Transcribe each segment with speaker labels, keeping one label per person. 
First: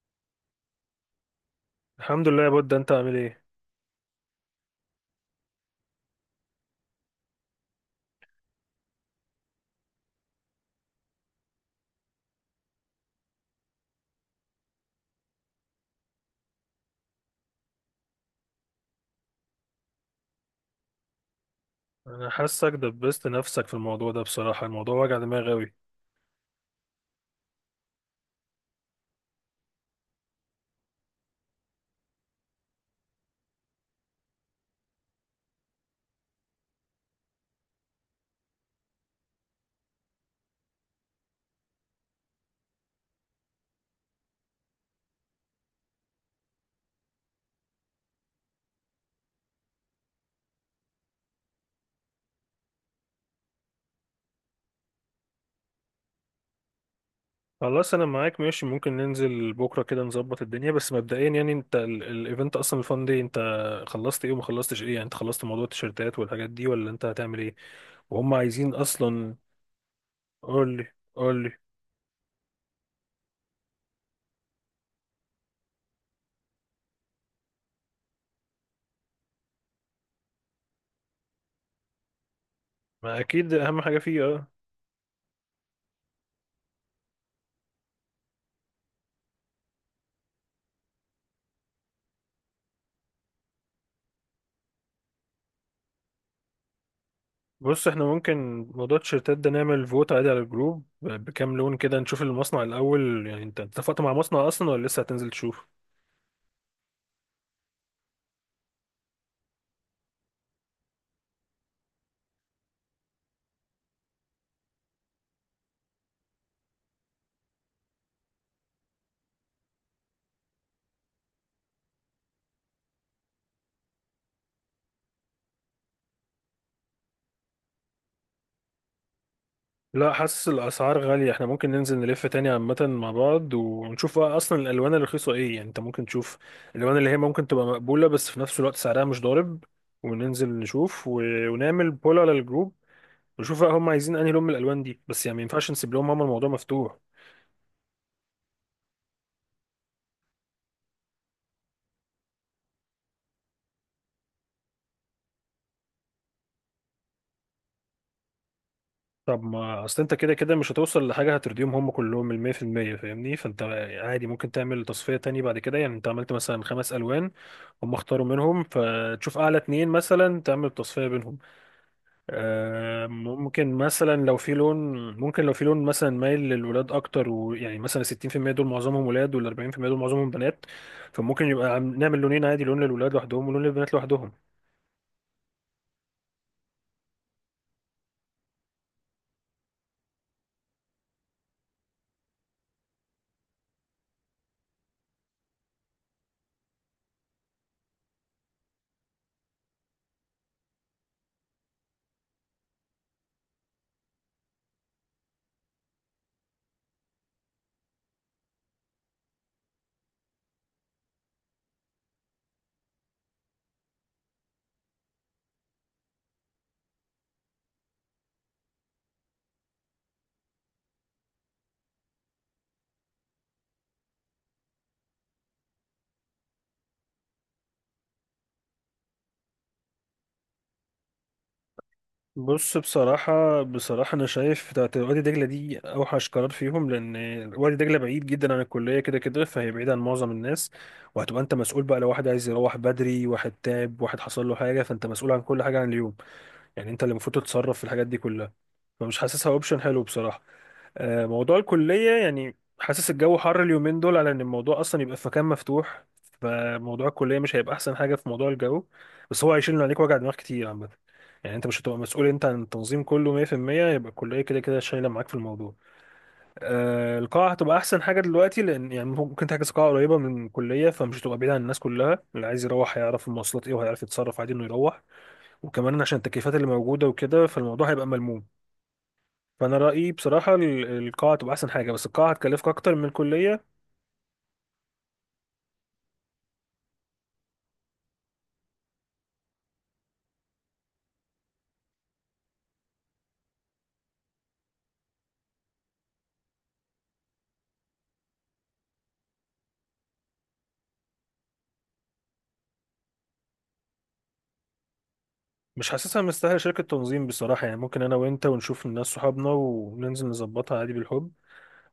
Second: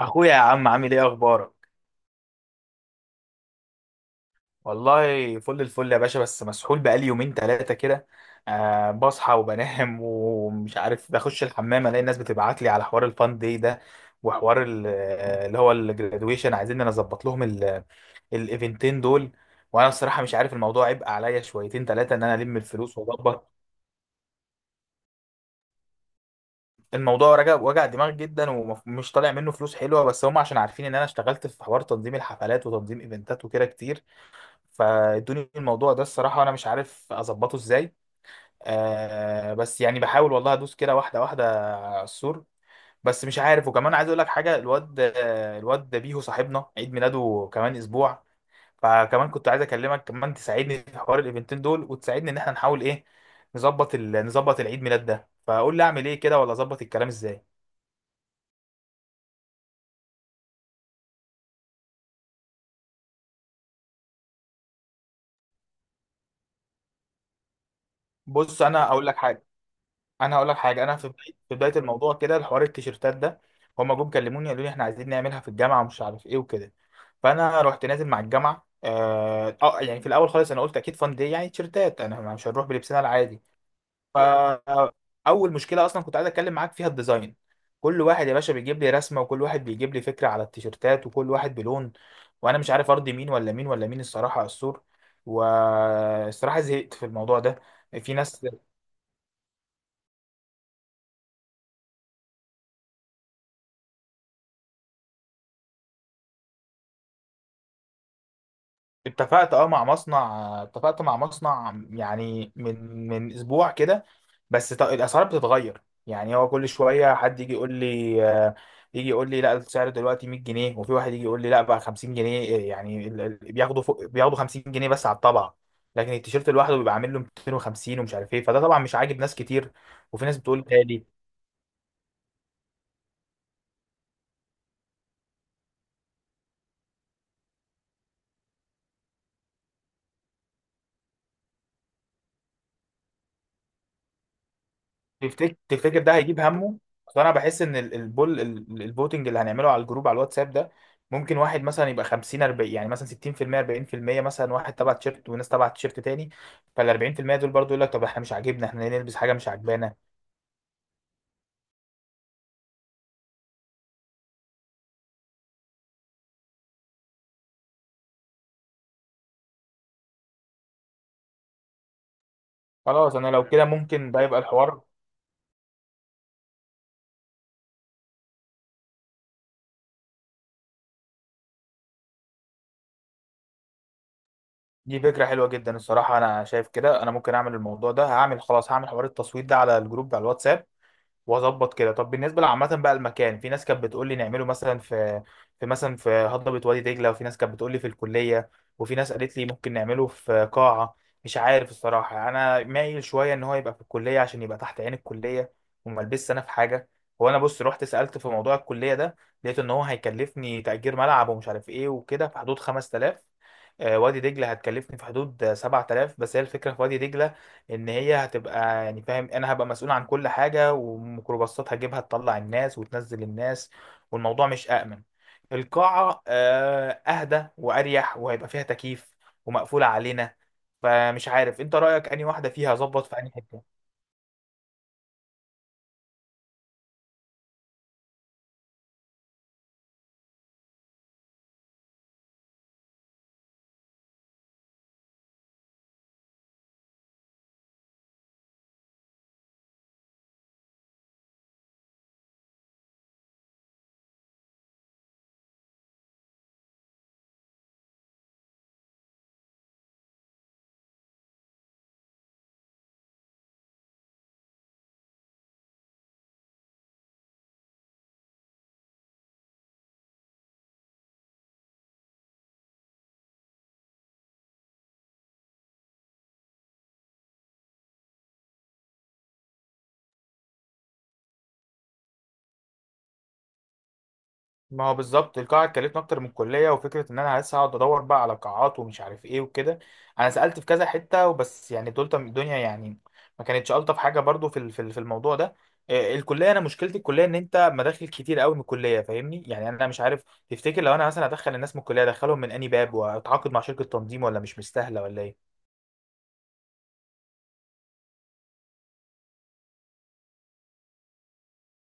Speaker 1: اخويا يا عم، عامل ايه؟ اخبارك؟
Speaker 2: الحمد لله يا بود، انت عامل ايه؟
Speaker 1: والله فل الفل يا باشا. بس مسحول بقالي يومين ثلاثه كده. بصحى وبنام ومش عارف، بخش الحمام الاقي الناس بتبعت لي على حوار الفان داي ده وحوار اللي هو الجرادويشن. عايزين انا اظبط لهم الايفنتين دول. وانا الصراحه مش عارف. الموضوع عبء عليا شويتين ثلاثه ان
Speaker 2: انا
Speaker 1: انا الم
Speaker 2: حاسك
Speaker 1: الفلوس
Speaker 2: دبست
Speaker 1: واظبط.
Speaker 2: نفسك في الموضوع ده. بصراحة الموضوع وجع دماغ قوي.
Speaker 1: الموضوع رجع وجع دماغ جدا، ومش طالع منه فلوس حلوه، بس هم عشان عارفين ان انا اشتغلت في حوار تنظيم الحفلات وتنظيم ايفنتات وكده كتير فادوني الموضوع ده. الصراحة أنا مش عارف أظبطه إزاي. بس يعني بحاول والله أدوس كده واحدة واحدة على السور. بس مش عارف. وكمان عايز أقول لك حاجة، الواد الواد بيهو صاحبنا عيد ميلاده كمان أسبوع. فكمان كنت عايز أكلمك كمان تساعدني في حوار الإيفنتين دول، وتساعدني إن إحنا نحاول إيه، نظبط العيد ميلاد ده. فقول لي أعمل إيه كده؟ ولا أظبط الكلام إزاي؟
Speaker 2: خلاص، انا معاك ماشي. ممكن ننزل بكرة كده نظبط الدنيا. بس مبدئيا يعني انت الايفنت اصلا الفان دي، انت خلصت ايه وما خلصتش ايه؟ يعني انت خلصت موضوع التيشيرتات والحاجات دي ولا انت هتعمل ايه؟ وهم
Speaker 1: بص
Speaker 2: عايزين
Speaker 1: أنا أقول لك
Speaker 2: اصلا؟
Speaker 1: حاجة. انا هقول لك
Speaker 2: قول
Speaker 1: حاجه.
Speaker 2: لي
Speaker 1: انا في بدايه
Speaker 2: قول
Speaker 1: في
Speaker 2: لي.
Speaker 1: بدايه الموضوع كده الحوار التيشيرتات ده. هما جم كلموني قالوا لي احنا عايزين نعملها في الجامعه ومش عارف ايه وكده. فانا رحت نازل مع الجامعه. يعني في الاول خالص انا قلت اكيد فان دي يعني تيشيرتات، انا مش هنروح بلبسنا
Speaker 2: ما
Speaker 1: العادي.
Speaker 2: اكيد اهم حاجة فيه، اه.
Speaker 1: فاول مشكله اصلا كنت عايز اتكلم معاك فيها الديزاين. كل واحد يا باشا بيجيب لي رسمه، وكل واحد بيجيب لي فكره على التيشيرتات، وكل واحد بلون. وانا مش عارف ارضي مين ولا مين ولا مين الصراحه على السور. والصراحه زهقت في الموضوع ده.
Speaker 2: بص احنا
Speaker 1: في
Speaker 2: ممكن
Speaker 1: ناس
Speaker 2: موضوع التيشيرتات ده نعمل فوت عادي على الجروب بكام لون كده. نشوف المصنع الاول. يعني انت اتفقت مع مصنع اصلا ولا لسه هتنزل تشوف؟
Speaker 1: اتفقت مع مصنع يعني من اسبوع كده. بس الاسعار بتتغير. يعني هو كل شويه حد يجي يقول لي لا، السعر دلوقتي 100 جنيه. وفي واحد يجي يقول لي لا، بقى 50 جنيه. إيه يعني؟ بياخدوا فوق، بياخدوا 50 جنيه بس على الطبعه. لكن التيشيرت لوحده بيبقى عامل له 250 ومش عارف ايه. فده طبعا مش عاجب ناس كتير،
Speaker 2: لا،
Speaker 1: وفي ناس
Speaker 2: حاسس
Speaker 1: بتقول
Speaker 2: الاسعار
Speaker 1: غالي.
Speaker 2: غاليه. احنا ممكن ننزل نلف تاني عامه مع بعض ونشوف بقى اصلا الالوان الرخيصه ايه. يعني انت ممكن تشوف الالوان اللي هي ممكن تبقى مقبوله بس في نفس الوقت سعرها مش ضارب، وننزل نشوف ونعمل بول على الجروب، ونشوف بقى هم عايزين انهي لون من الالوان دي. بس يعني ما
Speaker 1: تفتكر
Speaker 2: ينفعش نسيب
Speaker 1: تفتكر
Speaker 2: لهم
Speaker 1: ده
Speaker 2: هم
Speaker 1: هيجيب
Speaker 2: الموضوع
Speaker 1: همه؟
Speaker 2: مفتوح.
Speaker 1: اصل انا بحس ان البول الفوتنج اللي هنعمله على الجروب على الواتساب ده، ممكن واحد مثلا يبقى 50 40، يعني مثلا 60% 40%، مثلا واحد تبع تيشيرت وناس تبع تيشيرت تاني. فال 40% دول برضو يقول لك طب احنا مش عاجبنا، احنا ليه نلبس حاجه
Speaker 2: طب
Speaker 1: مش
Speaker 2: ما
Speaker 1: عاجبانا؟
Speaker 2: اصل انت كده كده مش هتوصل لحاجه هترضيهم هم كلهم ال 100%، فاهمني؟ فانت عادي ممكن تعمل تصفيه تاني بعد كده. يعني انت عملت مثلا خمس الوان، هم اختاروا منهم، فتشوف اعلى اتنين مثلا تعمل تصفيه بينهم.
Speaker 1: خلاص انا لو كده
Speaker 2: ممكن
Speaker 1: ممكن
Speaker 2: مثلا
Speaker 1: ده
Speaker 2: لو
Speaker 1: يبقى
Speaker 2: في لون،
Speaker 1: الحوار.
Speaker 2: ممكن لو في لون مثلا مايل للولاد اكتر، ويعني مثلا 60% دول معظمهم ولاد، وال 40% دول معظمهم بنات. فممكن يبقى نعمل لونين عادي، لون للولاد لوحدهم ولون للبنات لوحدهم.
Speaker 1: دي فكره حلوه جدا الصراحه. انا شايف كده انا ممكن اعمل الموضوع ده. هعمل خلاص، هعمل حوار التصويت ده على الجروب على الواتساب واظبط كده. طب بالنسبه لعامه بقى المكان، في ناس كانت بتقول لي نعمله مثلا في هضبه وادي دجله، وفي ناس كانت بتقول لي في الكليه، وفي ناس قالت لي ممكن نعمله في قاعه. مش عارف الصراحه. يعني انا مايل شويه ان هو يبقى في الكليه عشان يبقى تحت عين الكليه، وما البسش انا في حاجه. هو انا بص رحت سالت في موضوع الكليه ده، لقيت ان هو هيكلفني تاجير ملعب ومش عارف ايه وكده في حدود 5000. وادي دجله هتكلفني في حدود 7000. بس هي الفكره في وادي دجله ان هي هتبقى، يعني فاهم، انا هبقى مسؤول عن كل حاجه، وميكروباصات هجيبها تطلع الناس وتنزل الناس، والموضوع مش امن. القاعه اهدى واريح وهيبقى فيها تكييف ومقفوله علينا. فمش عارف انت رايك انهي واحده؟ فيها
Speaker 2: بص،
Speaker 1: اظبط في انهي
Speaker 2: بصراحة
Speaker 1: حته؟
Speaker 2: بصراحة أنا شايف بتاعت وادي دجلة دي أوحش قرار فيهم، لأن وادي دجلة بعيد جدا عن الكلية كده كده، فهي بعيدة عن معظم الناس. وهتبقى أنت مسؤول بقى، لو واحد عايز يروح بدري، واحد تعب، واحد حصل له حاجة، فأنت مسؤول عن كل حاجة، عن اليوم. يعني انت اللي المفروض تتصرف في الحاجات دي كلها. فمش حاسسها اوبشن حلو بصراحه. موضوع الكليه، يعني حاسس الجو حر اليومين دول على ان الموضوع اصلا يبقى في مكان مفتوح. فموضوع الكليه مش هيبقى احسن حاجه في موضوع الجو. بس هو هيشيل من عليك وجع دماغ كتير عامه. يعني انت مش هتبقى مسؤول انت عن التنظيم كله 100%. يبقى الكليه كده كده شايله معاك في الموضوع. القاعه هتبقى احسن حاجه دلوقتي، لان يعني ممكن تحجز قاعه قريبه من الكليه فمش هتبقى بعيد عن الناس كلها. اللي عايز يروح هيعرف المواصلات ايه، وهيعرف يتصرف عادي انه يروح. وكمان عشان التكييفات اللي موجودة وكده، فالموضوع هيبقى ملموم. فأنا رأيي بصراحة القاعة تبقى أحسن حاجة، بس القاعة هتكلفك أكتر من الكلية.
Speaker 1: ما هو بالظبط القاعة اتكلفنا أكتر من الكلية، وفكرة إن أنا لسه هقعد أدور بقى على قاعات ومش عارف إيه وكده. أنا سألت في كذا حتة، وبس يعني دول الدنيا يعني ما كانتش ألطف حاجة برضو في في الموضوع ده. الكلية، أنا مشكلتي الكلية إن أنت مداخل كتير قوي من الكلية، فاهمني؟ يعني أنا مش عارف. تفتكر لو أنا مثلا أدخل الناس من الكلية أدخلهم من أنهي باب، وأتعاقد مع شركة تنظيم، ولا مش مستاهلة ولا إيه؟
Speaker 2: مش حاسسها مستاهلة شركة تنظيم بصراحة. يعني ممكن أنا وأنت ونشوف الناس صحابنا وننزل نظبطها عادي بالحب،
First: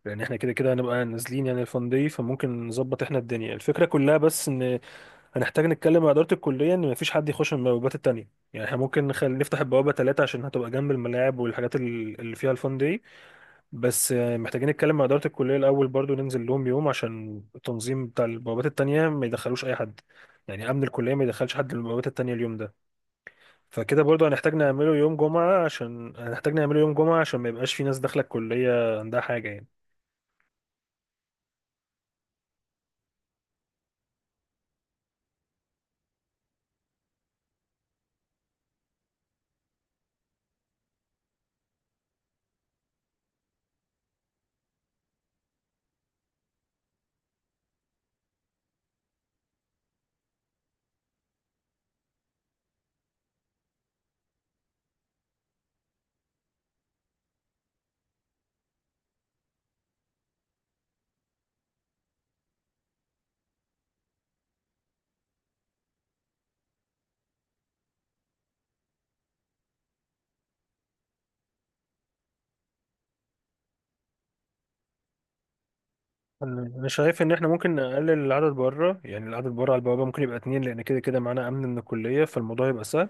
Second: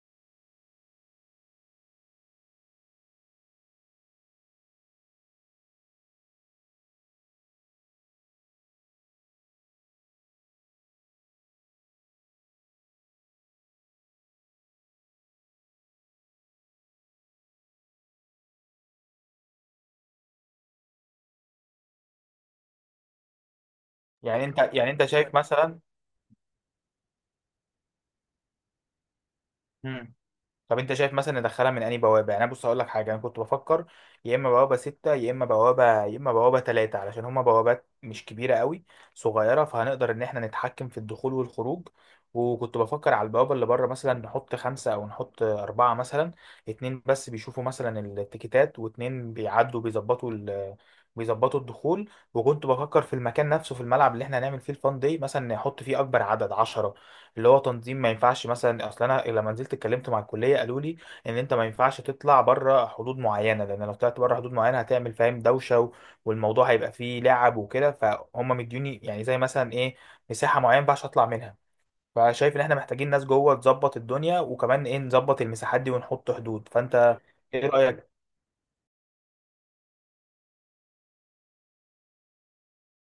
Speaker 2: لأن إحنا كده كده هنبقى نازلين يعني الفان دي. فممكن نظبط إحنا الدنيا الفكرة كلها. بس إن هنحتاج نتكلم مع إدارة الكلية إن مفيش حد يخش من البوابات التانية. يعني إحنا ممكن نفتح البوابة تلاتة عشان هتبقى جنب الملاعب والحاجات اللي فيها الفان دي. بس محتاجين نتكلم مع إدارة الكلية الأول برضو، ننزل لهم يوم عشان التنظيم بتاع البوابات التانية ما يدخلوش أي حد. يعني أمن الكلية ما يدخلش حد للبوابات التانية اليوم ده. فكده برضو
Speaker 1: يعني
Speaker 2: هنحتاج
Speaker 1: أنت يعني
Speaker 2: نعمله
Speaker 1: أنت
Speaker 2: يوم
Speaker 1: شايف
Speaker 2: جمعة،
Speaker 1: مثلا؟
Speaker 2: عشان ما يبقاش في ناس داخلة الكلية عندها حاجة يعني.
Speaker 1: طب انت شايف مثلا ندخلها من انهي بوابه؟ يعني انا بص هقول لك حاجه، انا كنت بفكر يا اما بوابه ستة، يا اما بوابه ثلاثة، علشان هما بوابات مش كبيره قوي، صغيره، فهنقدر ان احنا نتحكم في الدخول والخروج. وكنت بفكر على البوابه اللي بره مثلا نحط خمسه او نحط اربعه، مثلا اتنين بس بيشوفوا مثلا التيكيتات، واتنين بيعدوا بيظبطوا الدخول. وكنت بفكر في المكان نفسه في الملعب اللي احنا هنعمل فيه الفان دي، مثلا نحط فيه اكبر عدد 10، اللي هو تنظيم. ما ينفعش مثلا، اصل انا لما نزلت اتكلمت مع الكليه قالوا لي ان انت ما ينفعش تطلع بره حدود معينه، لان لو طلعت بره حدود معينه هتعمل، فاهم، دوشه والموضوع هيبقى فيه لعب وكده، فهم مديوني يعني زي مثلا ايه، مساحه معينه ما ينفعش اطلع منها. فشايف ان احنا محتاجين ناس جوه تظبط الدنيا، وكمان ايه، نظبط المساحات دي ونحط
Speaker 2: أنا
Speaker 1: حدود.
Speaker 2: أنا
Speaker 1: فانت
Speaker 2: شايف إن إحنا
Speaker 1: ايه
Speaker 2: ممكن
Speaker 1: رايك؟
Speaker 2: نقلل العدد بره. يعني العدد بره على البوابة ممكن يبقى اتنين، لأن كده كده معانا أمن من الكلية فالموضوع يبقى سهل.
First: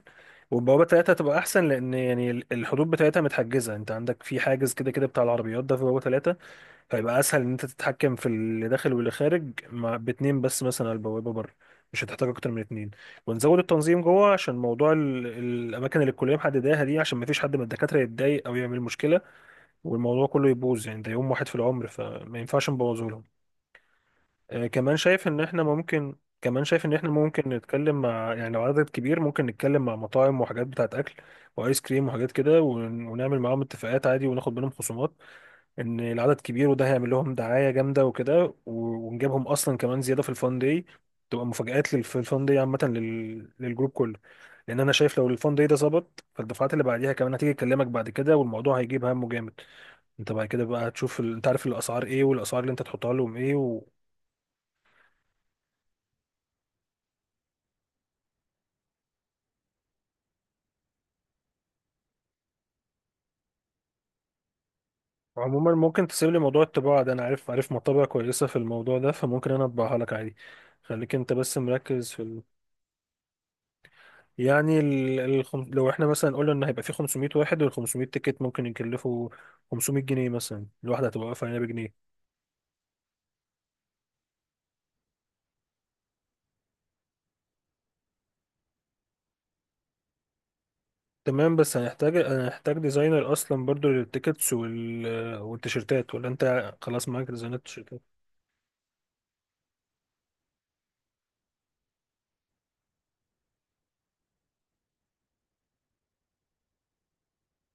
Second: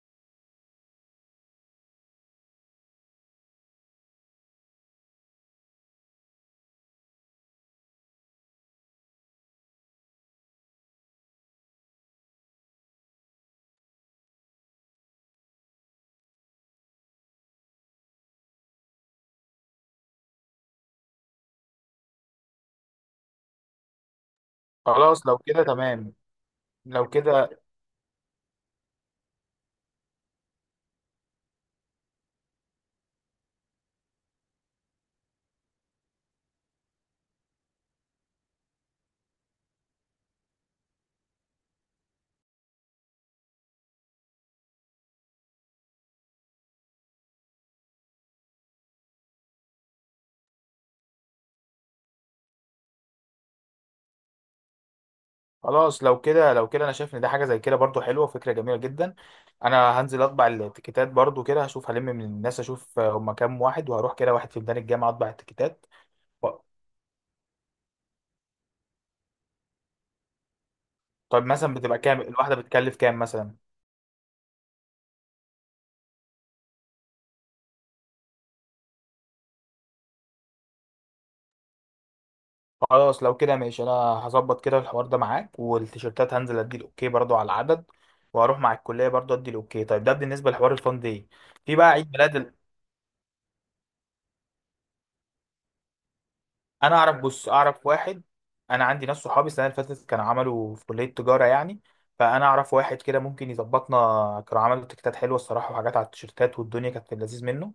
Speaker 2: والبوابة تلاتة هتبقى أحسن، لأن يعني الحدود بتاعتها متحجزة. أنت عندك في حاجز كده كده بتاع العربيات ده في بوابة تلاتة. فيبقى اسهل ان انت تتحكم في اللي داخل واللي خارج. مع باتنين بس مثلا على البوابه بره، مش هتحتاج اكتر من اتنين. ونزود التنظيم جوه عشان موضوع الاماكن اللي الكليه محدداها دي، عشان ما فيش حد من الدكاتره يتضايق او يعمل مشكله والموضوع كله يبوظ. يعني ده يوم واحد في العمر فما ينفعش نبوظه لهم. آه كمان شايف
Speaker 1: خلاص لو
Speaker 2: ان احنا
Speaker 1: كده تمام.
Speaker 2: ممكن كمان شايف ان
Speaker 1: لو
Speaker 2: احنا ممكن
Speaker 1: كده
Speaker 2: نتكلم مع، يعني لو عدد كبير، ممكن نتكلم مع مطاعم وحاجات بتاعت اكل وايس كريم وحاجات كده ونعمل معاهم اتفاقات عادي وناخد منهم خصومات. ان العدد كبير وده هيعمل لهم دعايه جامده وكده ونجيبهم اصلا كمان زياده في الفان داي. تبقى مفاجآت في الفان داي عامه للجروب كله. لان انا شايف لو الفان داي ده ظبط، فالدفعات اللي بعديها كمان هتيجي تكلمك بعد كده، والموضوع هيجيب همه جامد. انت بعد كده بقى هتشوف انت عارف الاسعار ايه، والاسعار اللي انت تحطها لهم ايه
Speaker 1: خلاص. لو كده، لو كده، انا شايف ان ده حاجه زي كده برضو حلوه وفكره جميله جدا. انا هنزل اطبع التيكيتات برضو كده. هشوف هلم من الناس اشوف هم كام واحد، وهروح كده واحد في ميدان الجامعه اطبع
Speaker 2: وعموما
Speaker 1: التيكيتات
Speaker 2: ممكن تسيب لي
Speaker 1: و-
Speaker 2: موضوع الطباعه ده. انا عارف مطابع كويسه في الموضوع ده، فممكن انا اطبعها لك عادي. خليك انت
Speaker 1: طيب
Speaker 2: بس
Speaker 1: مثلا بتبقى
Speaker 2: مركز
Speaker 1: كام
Speaker 2: في.
Speaker 1: الواحده؟ بتكلف كام مثلا؟
Speaker 2: يعني لو احنا مثلا قلنا ان هيبقى في 500 واحد، وال 500 تيكت ممكن يكلفوا 500 جنيه مثلا، الواحده هتبقى واقفه هنا بجنيه.
Speaker 1: خلاص لو كده ماشي. انا هظبط كده الحوار ده معاك. والتيشيرتات هنزل ادي الاوكي برضو على العدد، وهروح مع الكليه برضو ادي الاوكي. طيب ده بالنسبه لحوار الفان دي،
Speaker 2: تمام،
Speaker 1: في
Speaker 2: بس
Speaker 1: بقى عيد
Speaker 2: هنحتاج
Speaker 1: ميلاد.
Speaker 2: هنحتاج ديزاينر اصلا برضو للتيكتس والتيشيرتات، ولا انت
Speaker 1: انا
Speaker 2: خلاص
Speaker 1: اعرف،
Speaker 2: معاك
Speaker 1: بص
Speaker 2: ديزاينر
Speaker 1: اعرف
Speaker 2: التيشيرتات؟
Speaker 1: واحد. انا عندي ناس صحابي السنه اللي فاتت كانوا عملوا في كليه تجاره يعني، فانا اعرف واحد كده ممكن يظبطنا. كانوا عملوا تيكتات حلوه الصراحه، وحاجات على التيشيرتات، والدنيا كانت في اللذيذ منه.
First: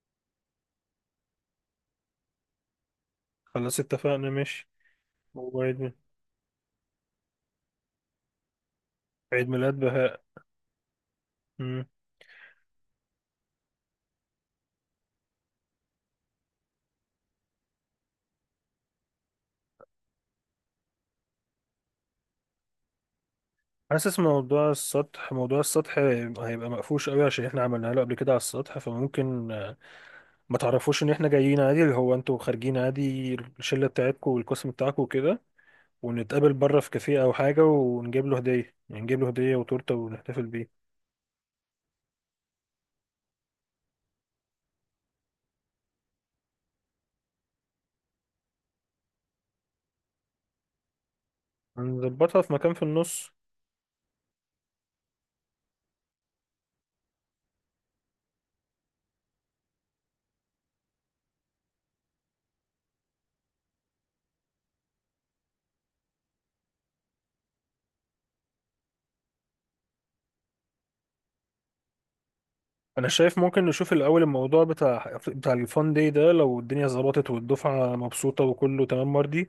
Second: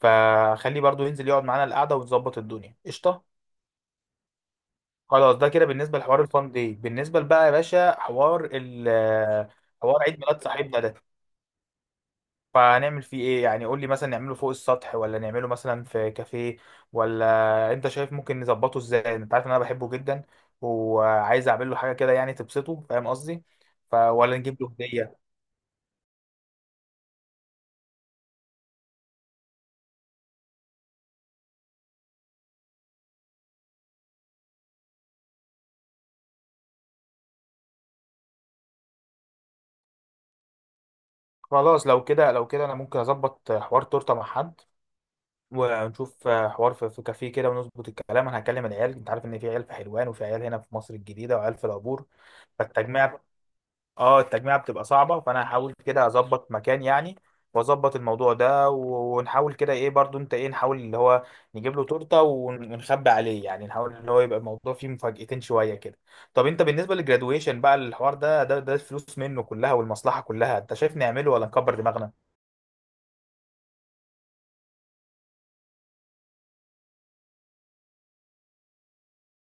Speaker 1: فخليه برضو ينزل يقعد معانا القعده ونظبط الدنيا قشطه.
Speaker 2: خلاص اتفقنا ماشي.
Speaker 1: خلاص ده كده
Speaker 2: وعيد ميلاد
Speaker 1: بالنسبه لحوار الفان دي. بالنسبه بقى يا باشا حوار ال
Speaker 2: عيد ميلاد
Speaker 1: حوار عيد
Speaker 2: بهاء.
Speaker 1: ميلاد صاحبنا ده،
Speaker 2: مم.
Speaker 1: فهنعمل فيه ايه يعني؟ قول لي مثلا نعمله فوق السطح، ولا نعمله مثلا في كافيه، ولا انت شايف ممكن نظبطه ازاي؟ انت عارف ان انا بحبه جدا وعايز اعمل له حاجه كده يعني تبسطه، فاهم قصدي؟
Speaker 2: حاسس
Speaker 1: ولا نجيب له
Speaker 2: موضوع
Speaker 1: هديه.
Speaker 2: السطح، موضوع السطح هيبقى مقفوش قوي عشان احنا عملناه له قبل كده على السطح. فممكن ما تعرفوش ان احنا جايين عادي، اللي هو انتوا خارجين عادي الشله بتاعتكم والقسم بتاعكم وكده، ونتقابل بره في كافيه او حاجه، ونجيب له هديه. يعني نجيب له هديه وتورته، ونحتفل بيه.
Speaker 1: خلاص لو كده، لو كده انا ممكن اظبط حوار تورته مع حد، ونشوف حوار في في كافيه كده، ونظبط الكلام. انا هكلم العيال. انت عارف ان في عيال في حلوان، وفي عيال هنا في مصر الجديده، وعيال في العبور،
Speaker 2: هنظبطها في مكان في
Speaker 1: فالتجميع،
Speaker 2: النص.
Speaker 1: اه التجميعة بتبقى صعبة. فانا هحاول كده اظبط مكان يعني، واظبط الموضوع ده ونحاول كده ايه برضو. انت ايه؟ نحاول اللي هو نجيب له تورتة، ونخبي عليه. يعني نحاول ان هو يبقى الموضوع فيه مفاجأتين شوية كده. طب انت بالنسبة للجرادويشن بقى الحوار ده، الفلوس منه كلها والمصلحة كلها، انت شايف نعمله ولا نكبر دماغنا؟
Speaker 2: انا شايف ممكن نشوف الاول الموضوع بتاع الفان داي ده. لو الدنيا ظبطت والدفعه مبسوطه وكله تمام مرضي،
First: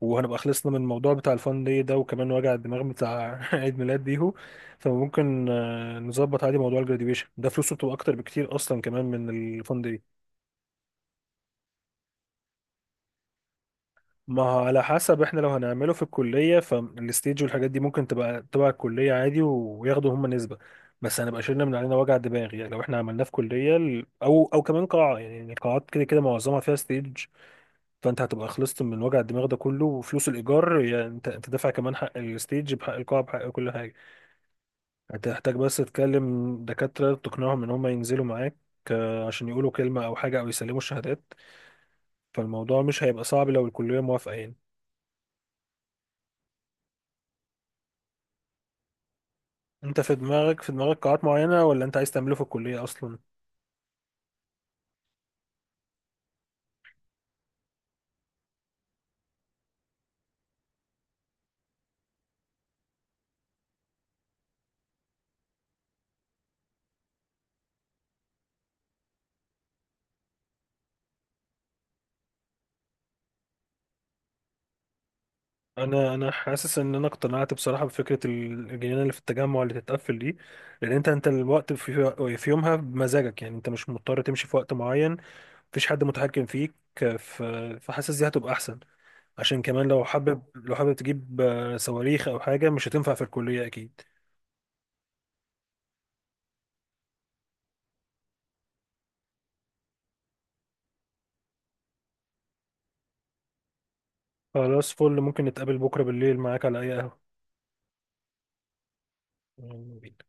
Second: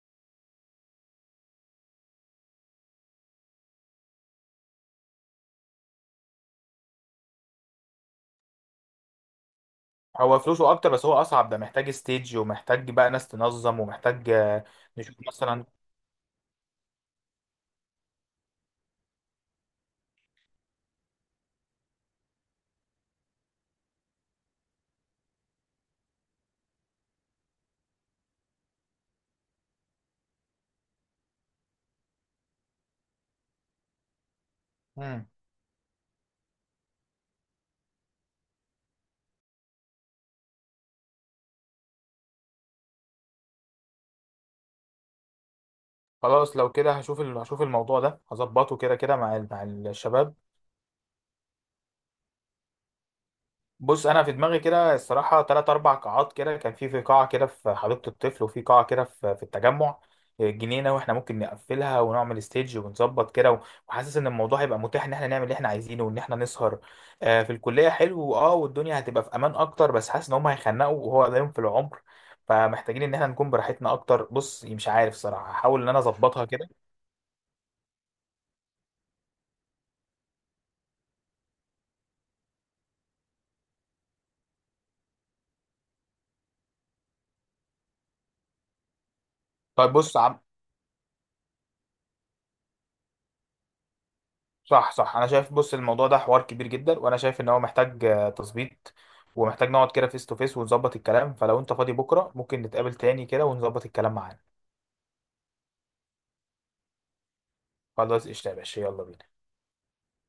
Speaker 2: وهنبقى خلصنا من الموضوع بتاع الفان داي ده، وكمان وجع الدماغ بتاع عيد ميلاد بيهو، فممكن نظبط عادي موضوع الجراديويشن ده. فلوسه بتبقى اكتر بكتير اصلا كمان من الفان داي.
Speaker 1: هو فلوسه اكتر بس هو اصعب. ده محتاج ستيج ومحتاج بقى ناس تنظم ومحتاج،
Speaker 2: ما هو على
Speaker 1: نشوف
Speaker 2: حسب، احنا لو
Speaker 1: مثلا.
Speaker 2: هنعمله في الكلية فالستيج والحاجات دي ممكن تبقى تبع الكلية عادي وياخدوا هم نسبة. بس هنبقى شلنا من علينا وجع دماغ. يعني لو احنا عملناه في كلية او كمان قاعة، يعني القاعات كده كده معظمها فيها ستيج. فانت هتبقى خلصت من وجع الدماغ ده كله. وفلوس الايجار يعني انت دافع كمان حق الستيج بحق القاعة بحق كل حاجة.
Speaker 1: مم.
Speaker 2: هتحتاج بس تكلم دكاترة تقنعهم ان هم ينزلوا معاك، عشان يقولوا كلمة او حاجة او يسلموا الشهادات. فالموضوع مش هيبقى صعب لو الكلية موافقة يعني.
Speaker 1: خلاص لو كده هشوف الموضوع ده هظبطه كده كده مع مع
Speaker 2: انت في
Speaker 1: الشباب.
Speaker 2: دماغك في دماغك قاعات معينة، ولا انت عايز تعمله في الكلية اصلا؟
Speaker 1: بص انا في دماغي كده الصراحه ثلاث اربع قاعات كده. كان في قاعه كده في حديقه الطفل، وفي قاعه كده في التجمع، جنينه، واحنا ممكن نقفلها ونعمل ستيج ونظبط كده وحاسس ان الموضوع هيبقى متاح ان احنا نعمل اللي احنا عايزينه وان احنا نسهر. في الكليه حلو اه، والدنيا هتبقى في امان اكتر، بس حاسس ان هم هيخنقوا وهو قدامهم في العمر، فمحتاجين ان احنا نكون براحتنا اكتر. بص مش عارف صراحه. هحاول ان انا
Speaker 2: انا
Speaker 1: اظبطها كده.
Speaker 2: حاسس ان انا اقتنعت بصراحة بفكرة الجنينة اللي في التجمع اللي تتقفل دي. لان انت الوقت في يومها بمزاجك، يعني انت مش مضطر تمشي في وقت معين. مفيش حد متحكم فيك. ف- فحاسس دي هتبقى احسن. عشان كمان
Speaker 1: طيب بص
Speaker 2: لو حابب تجيب صواريخ او حاجة، مش هتنفع في الكلية اكيد.
Speaker 1: صح صح. انا شايف بص الموضوع ده حوار كبير جدا، وانا شايف ان هو محتاج تظبيط، ومحتاج نقعد كده فيس تو فيس ونظبط الكلام. فلو انت فاضي بكره ممكن نتقابل تاني كده ونظبط الكلام معانا.
Speaker 2: خلاص فل، ممكن نتقابل بكرة بالليل معاك على اي قهوة.
Speaker 1: خلاص قشطة يا باشا. يلا بينا.
Speaker 2: يلا بينا.